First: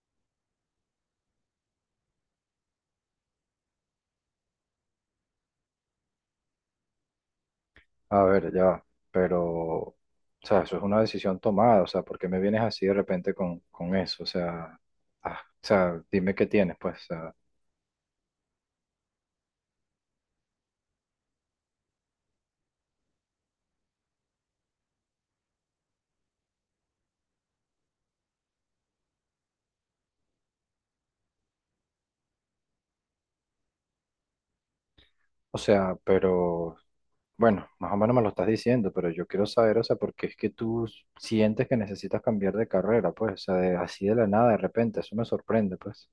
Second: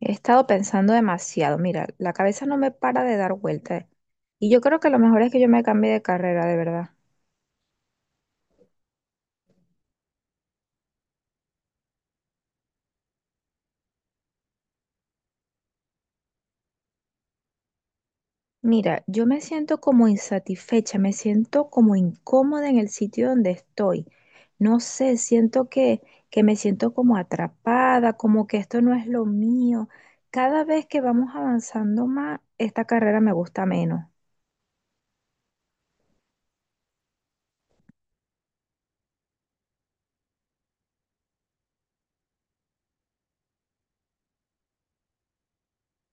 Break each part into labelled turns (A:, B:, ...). A: He estado pensando demasiado. Mira, la cabeza no me para de dar vueltas. Y yo creo que lo mejor es que yo me cambie de carrera, de verdad.
B: A ver, ya, va, pero, o sea, eso es una decisión tomada, o sea, ¿por qué me vienes así de repente con eso? O sea, ah, o sea, dime qué tienes, pues,
A: Mira, yo me siento como insatisfecha, me siento como incómoda en el sitio donde estoy. No sé, siento que me siento como atrapada, como que esto no es lo mío. Cada vez que vamos avanzando más, esta carrera me gusta menos.
B: o sea, pero, bueno, más o menos me lo estás diciendo, pero yo quiero saber, o sea, ¿por qué es que tú sientes que necesitas cambiar de carrera, pues, o sea, así de la nada, de repente, eso me sorprende, pues.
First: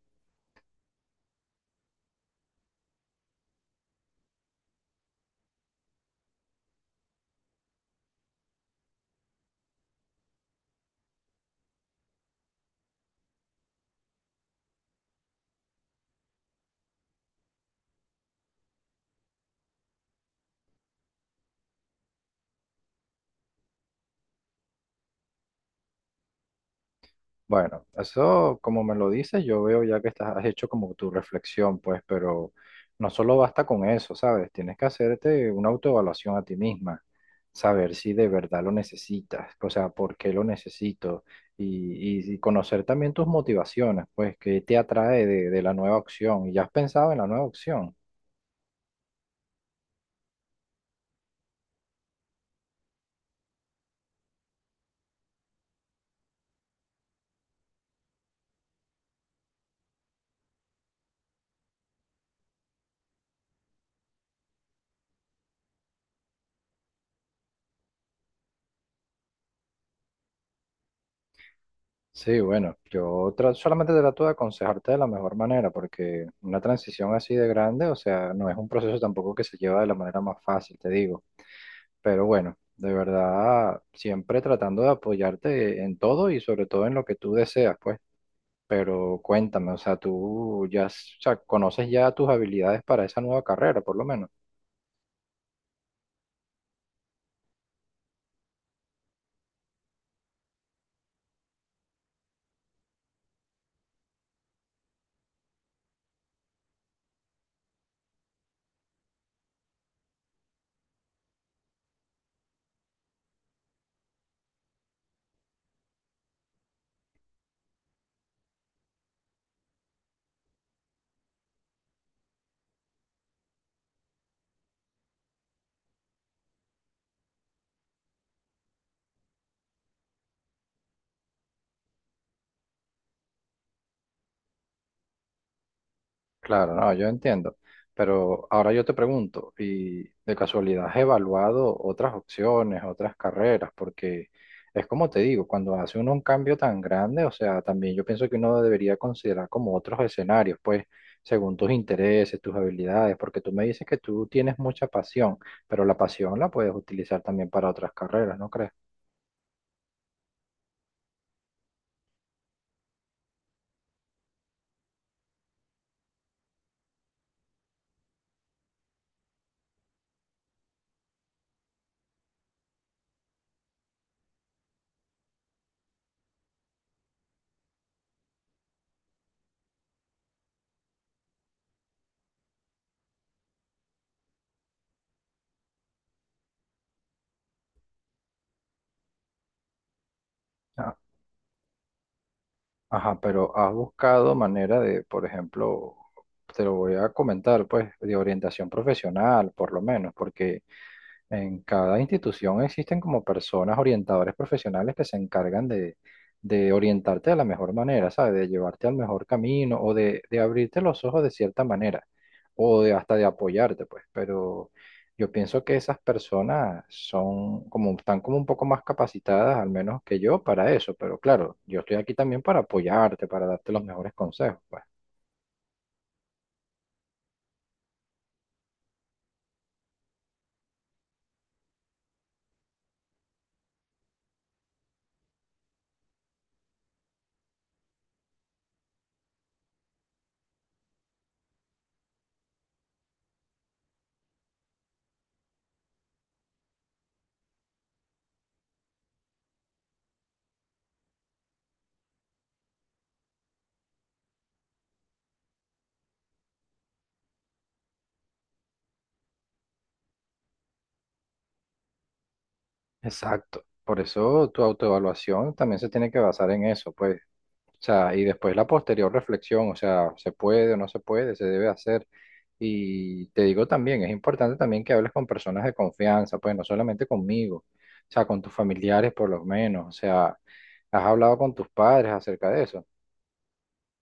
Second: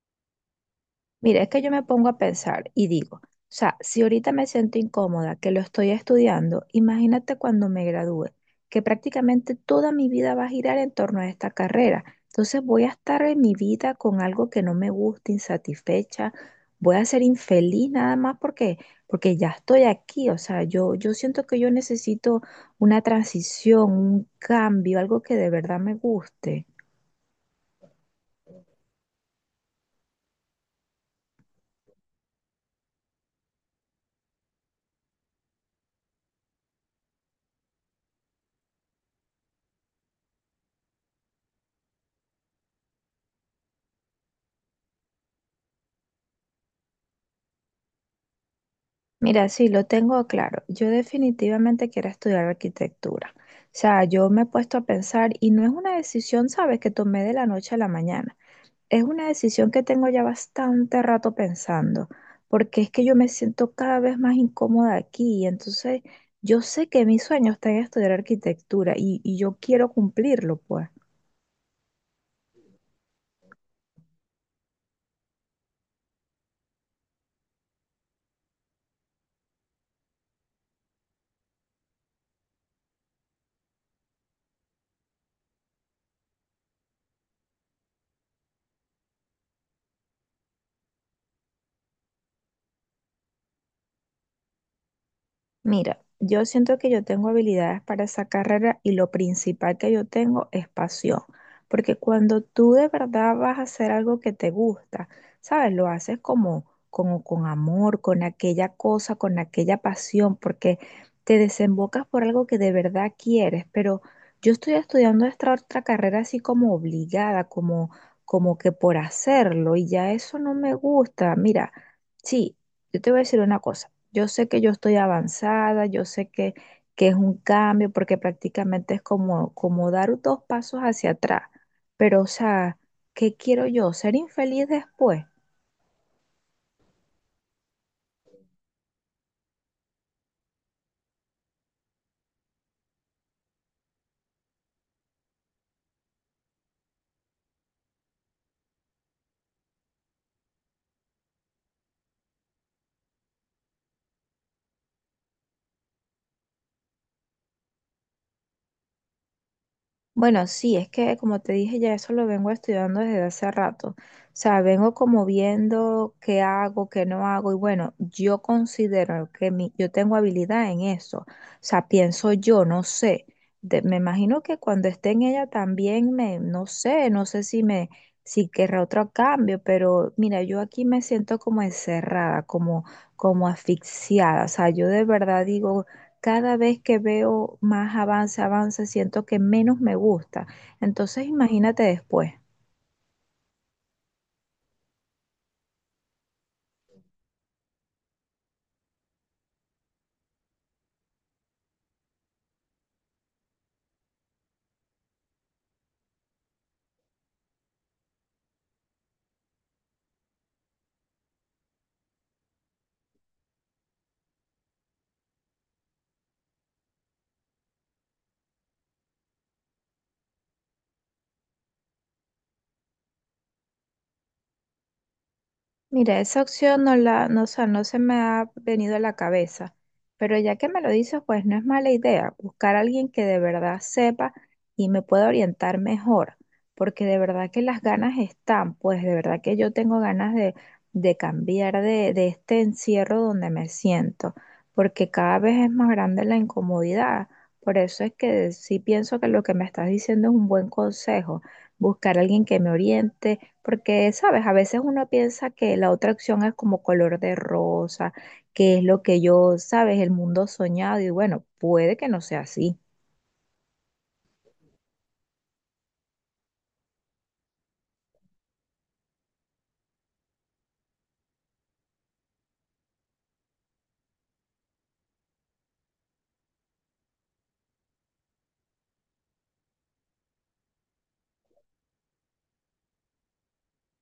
A: Mira, es que yo me pongo a pensar y digo, o sea, si ahorita me siento incómoda que lo estoy estudiando, imagínate cuando me gradúe, que prácticamente toda mi vida va a girar en torno a esta carrera. Entonces voy a estar en mi vida con algo que no me gusta, insatisfecha, voy a ser infeliz nada más porque ya estoy aquí. O sea, yo siento que yo necesito una transición, un cambio, algo que de verdad me guste.
B: Bueno, eso como me lo dices, yo veo ya que estás, has hecho como tu reflexión, pues, pero no solo basta con eso, ¿sabes? Tienes que hacerte una autoevaluación a ti misma, saber si de verdad lo necesitas, o sea, por qué lo necesito y conocer también tus motivaciones, pues, qué te atrae de la nueva opción y ya has pensado en la nueva opción.
A: Mira, sí, lo tengo claro. Yo definitivamente quiero estudiar arquitectura. O sea, yo me he puesto a pensar y no es una decisión, sabes, que tomé de la noche a la mañana. Es una decisión que tengo ya bastante rato pensando, porque es que yo me siento cada vez más incómoda aquí y entonces yo sé que mi sueño está en estudiar arquitectura y yo quiero cumplirlo, pues.
B: Sí, bueno, yo solamente trato de aconsejarte de la mejor manera, porque una transición así de grande, o sea, no es un proceso tampoco que se lleva de la manera más fácil, te digo. Pero bueno, de verdad, siempre tratando de apoyarte en todo y sobre todo en lo que tú deseas, pues. Pero cuéntame, o sea, tú ya, o sea, conoces ya tus habilidades para esa nueva carrera, por lo menos.
A: Mira, yo siento que yo tengo habilidades para esa carrera y lo principal que yo tengo es pasión, porque cuando tú de verdad vas a hacer algo que te gusta, ¿sabes? Lo haces como, como con amor, con aquella cosa, con aquella pasión, porque te desembocas por algo que de verdad quieres, pero yo estoy estudiando esta otra carrera así como obligada, como, como que por hacerlo y ya eso no me gusta. Mira, sí, yo te voy a decir una cosa. Yo sé que yo estoy avanzada, yo sé que es un cambio, porque prácticamente es como, como dar dos pasos hacia atrás. Pero, o sea, ¿qué quiero yo? ¿Ser infeliz después?
B: Claro, no, yo entiendo. Pero ahora yo te pregunto, ¿y de casualidad has evaluado otras opciones, otras carreras? Porque es como te digo, cuando hace uno un cambio tan grande, o sea, también yo pienso que uno debería considerar como otros escenarios, pues, según tus intereses, tus habilidades, porque tú me dices que tú tienes mucha pasión, pero la pasión la puedes utilizar también para otras carreras, ¿no crees?
A: Bueno, sí, es que como te dije, ya eso lo vengo estudiando desde hace rato. O sea, vengo como viendo qué hago, qué no hago. Y bueno, yo considero que mi, yo tengo habilidad en eso. O sea, pienso yo, no sé. Me imagino que cuando esté en ella también me, no sé, no sé si si querrá otro cambio, pero mira, yo aquí me siento como encerrada, como, como asfixiada. O sea, yo de verdad digo, cada vez que veo más avance, avance, siento que menos me gusta. Entonces, imagínate después.
B: Ajá, pero has buscado manera de, por ejemplo, te lo voy a comentar, pues, de orientación profesional, por lo menos, porque en cada institución existen como personas, orientadores profesionales que se encargan de orientarte de la mejor manera, ¿sabes? De llevarte al mejor camino o de abrirte los ojos de cierta manera o de hasta de apoyarte, pues. Pero yo pienso que esas personas son como, están como un poco más capacitadas, al menos que yo, para eso. Pero claro, yo estoy aquí también para apoyarte, para darte los mejores consejos, pues.
A: Mira, esa opción no la, no, o sea, no se me ha venido a la cabeza, pero ya que me lo dices, pues no es mala idea buscar a alguien que de verdad sepa y me pueda orientar mejor, porque de verdad que las ganas están, pues de verdad que yo tengo ganas de cambiar de este encierro donde me siento, porque cada vez es más grande la incomodidad. Por eso es que sí pienso que lo que me estás diciendo es un buen consejo, buscar a alguien que me oriente porque, sabes, a veces uno piensa que la otra opción es como color de rosa, que es lo que yo, sabes, el mundo soñado, y bueno, puede que no sea así.
B: Exacto. Por eso tu autoevaluación también se tiene que basar en eso, pues. O sea, y después la posterior reflexión, o sea, se puede o no se puede, se debe hacer. Y te digo también, es importante también que hables con personas de confianza, pues no solamente conmigo, o sea, con tus familiares por lo menos, o sea, has hablado con tus padres acerca de eso.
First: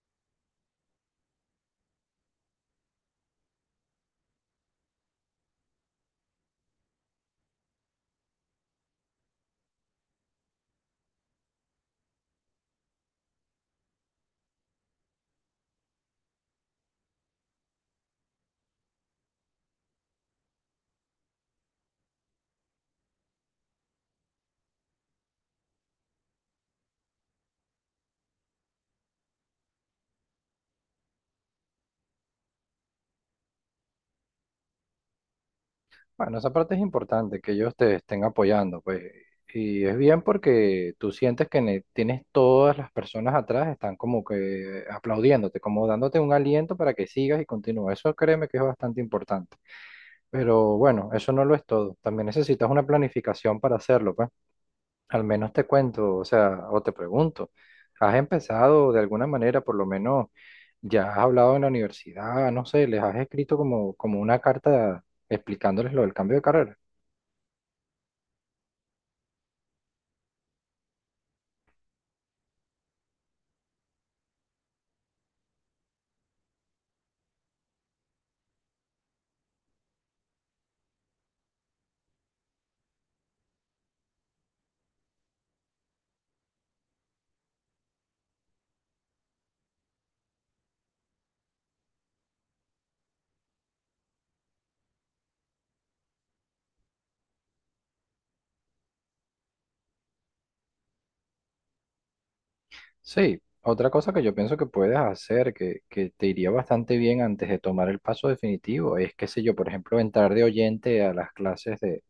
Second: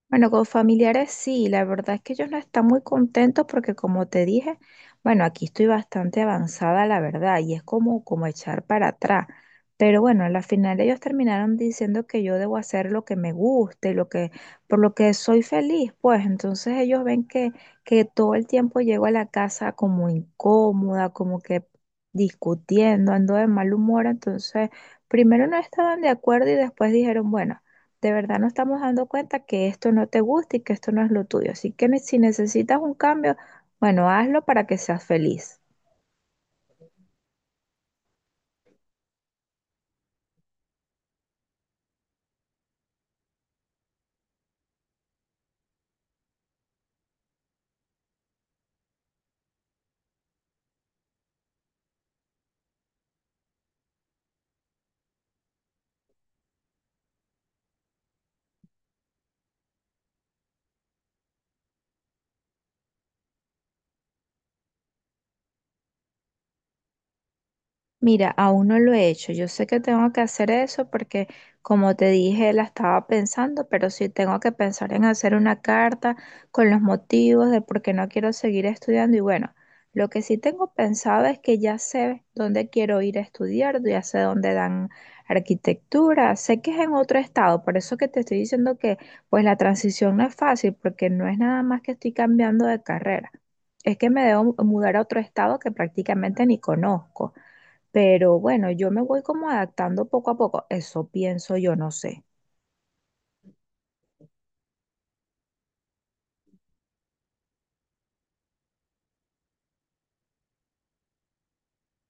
A: Bueno, con familiares sí, la verdad es que ellos no están muy contentos porque como te dije, bueno, aquí estoy bastante avanzada, la verdad, y es como, como echar para atrás. Pero bueno, a la final ellos terminaron diciendo que yo debo hacer lo que me guste, lo que, por lo que soy feliz, pues entonces ellos ven que todo el tiempo llego a la casa como incómoda, como que discutiendo, ando de mal humor, entonces primero no estaban de acuerdo y después dijeron, bueno, de verdad nos estamos dando cuenta que esto no te gusta y que esto no es lo tuyo. Así que si necesitas un cambio, bueno, hazlo para que seas feliz.
B: Bueno, esa parte es importante, que ellos te estén apoyando, pues. Y es bien porque tú sientes que tienes todas las personas atrás, están como que aplaudiéndote, como dándote un aliento para que sigas y continúes. Eso créeme que es bastante importante. Pero bueno, eso no lo es todo. También necesitas una planificación para hacerlo, pues. Al menos te cuento, o sea, o te pregunto, ¿has empezado de alguna manera, por lo menos ya has hablado en la universidad, no sé, les has escrito como, como una carta explicándoles lo del cambio de carrera?
A: Mira, aún no lo he hecho. Yo sé que tengo que hacer eso porque, como te dije, la estaba pensando, pero sí tengo que pensar en hacer una carta con los motivos de por qué no quiero seguir estudiando. Y bueno, lo que sí tengo pensado es que ya sé dónde quiero ir a estudiar, ya sé dónde dan arquitectura, sé que es en otro estado, por eso que te estoy diciendo que pues la transición no es fácil porque no es nada más que estoy cambiando de carrera. Es que me debo mudar a otro estado que prácticamente ni conozco. Pero bueno, yo me voy como adaptando poco a poco. Eso pienso yo, no sé.
B: Sí, otra cosa que yo pienso que puedes hacer, que te iría bastante bien antes de tomar el paso definitivo, es, qué sé yo, por ejemplo, entrar de oyente a las clases de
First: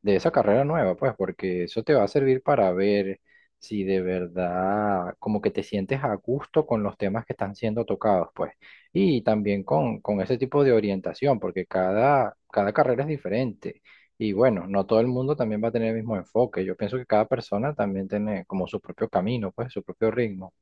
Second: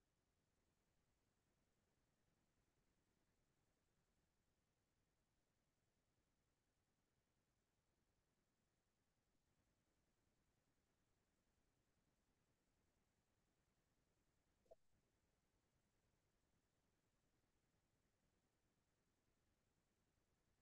B: esa carrera nueva, pues, porque eso te va a servir para ver si de verdad como que te sientes a gusto con los temas que están siendo tocados, pues, y también con ese tipo de orientación, porque cada carrera es diferente. Y bueno, no todo el mundo también va a tener el mismo enfoque. Yo pienso que cada persona también tiene como su propio camino, pues, su propio ritmo.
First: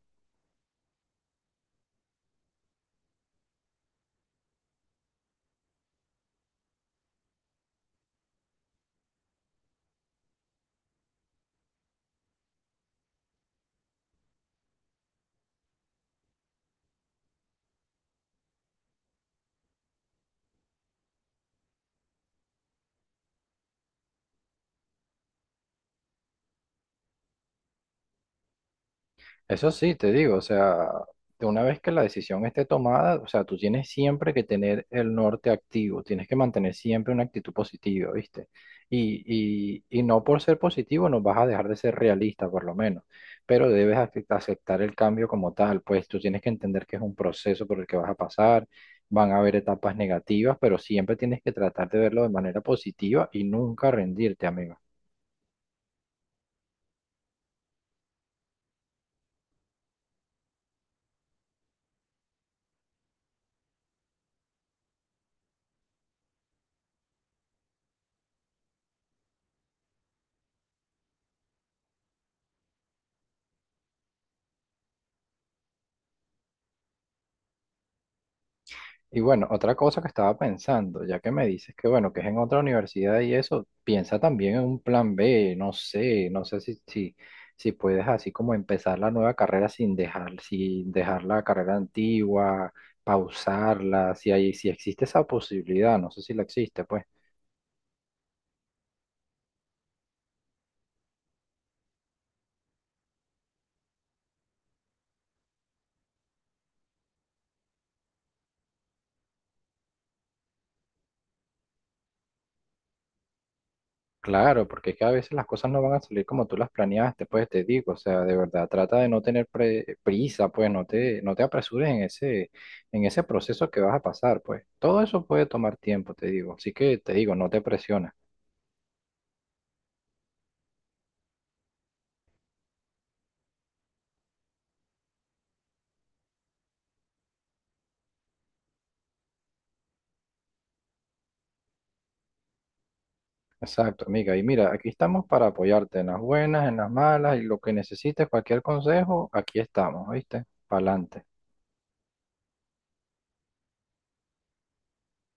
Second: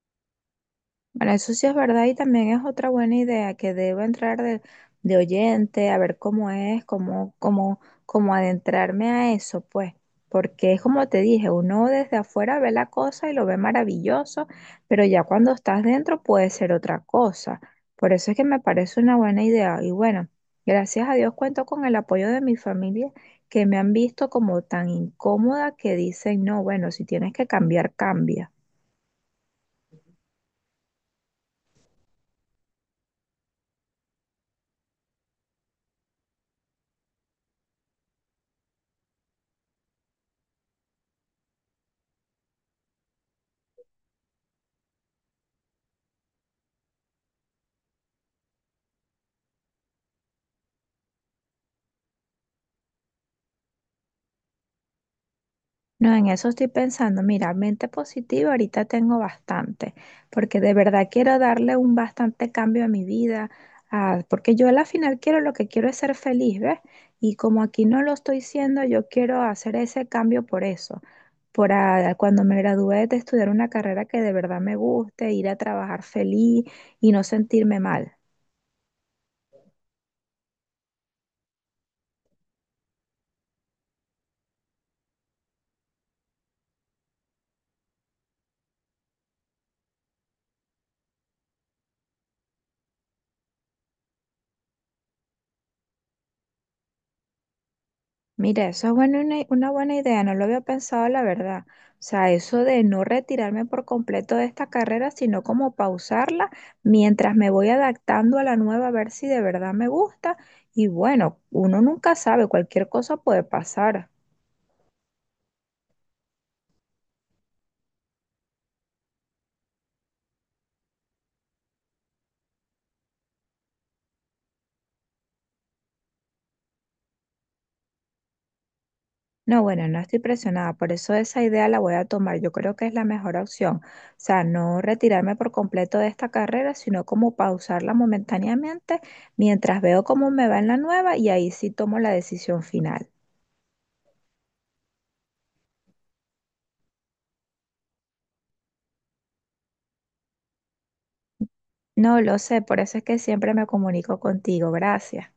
A: Bueno, eso sí es verdad y también es otra buena idea que debo entrar de oyente a ver cómo es, cómo, cómo, cómo adentrarme a eso, pues, porque es como te dije, uno desde afuera ve la cosa y lo ve maravilloso, pero ya cuando estás dentro puede ser otra cosa. Por eso es que me parece una buena idea y bueno, gracias a Dios cuento con el apoyo de mi familia que me han visto como tan incómoda que dicen, no, bueno, si tienes que cambiar, cambia.
B: Eso sí, te digo, o sea, de una vez que la decisión esté tomada, o sea, tú tienes siempre que tener el norte activo, tienes que mantener siempre una actitud positiva, ¿viste? Y, y no por ser positivo no vas a dejar de ser realista, por lo menos, pero debes aceptar el cambio como tal, pues tú tienes que entender que es un proceso por el que vas a pasar, van a haber etapas negativas, pero siempre tienes que tratar de verlo de manera positiva y nunca rendirte, amigo.
A: No, en eso estoy pensando. Mira, mente positiva, ahorita tengo bastante, porque de verdad quiero darle un bastante cambio a mi vida, ah, porque yo a la final quiero lo que quiero es ser feliz, ¿ves? Y como aquí no lo estoy siendo, yo quiero hacer ese cambio por eso, por ah, cuando me gradúe de estudiar una carrera que de verdad me guste, ir a trabajar feliz y no sentirme mal.
B: Y bueno, otra cosa que estaba pensando, ya que me dices que bueno, que es en otra universidad y eso, piensa también en un plan B, no sé, no sé si, puedes así como empezar la nueva carrera sin dejar la carrera antigua, pausarla, si hay, si existe esa posibilidad, no sé si la existe, pues.
A: Mira, eso es buena una buena idea, no lo había pensado, la verdad. O sea, eso de no retirarme por completo de esta carrera, sino como pausarla mientras me voy adaptando a la nueva, a ver si de verdad me gusta. Y bueno, uno nunca sabe, cualquier cosa puede pasar.
B: Claro, porque es que a veces las cosas no van a salir como tú las planeaste, pues te digo, o sea, de verdad, trata de no tener prisa, pues no te apresures en ese, proceso que vas a pasar, pues todo eso puede tomar tiempo, te digo, así que te digo, no te presiones.
A: No, bueno, no estoy presionada, por eso esa idea la voy a tomar. Yo creo que es la mejor opción. O sea, no retirarme por completo de esta carrera, sino como pausarla momentáneamente mientras veo cómo me va en la nueva y ahí sí tomo la decisión final.
B: Exacto, amiga, y mira, aquí estamos para apoyarte en las buenas, en las malas, y lo que necesites, cualquier consejo, aquí estamos, ¿oíste? Pa'lante.
A: No lo sé, por eso es que siempre me comunico contigo. Gracias.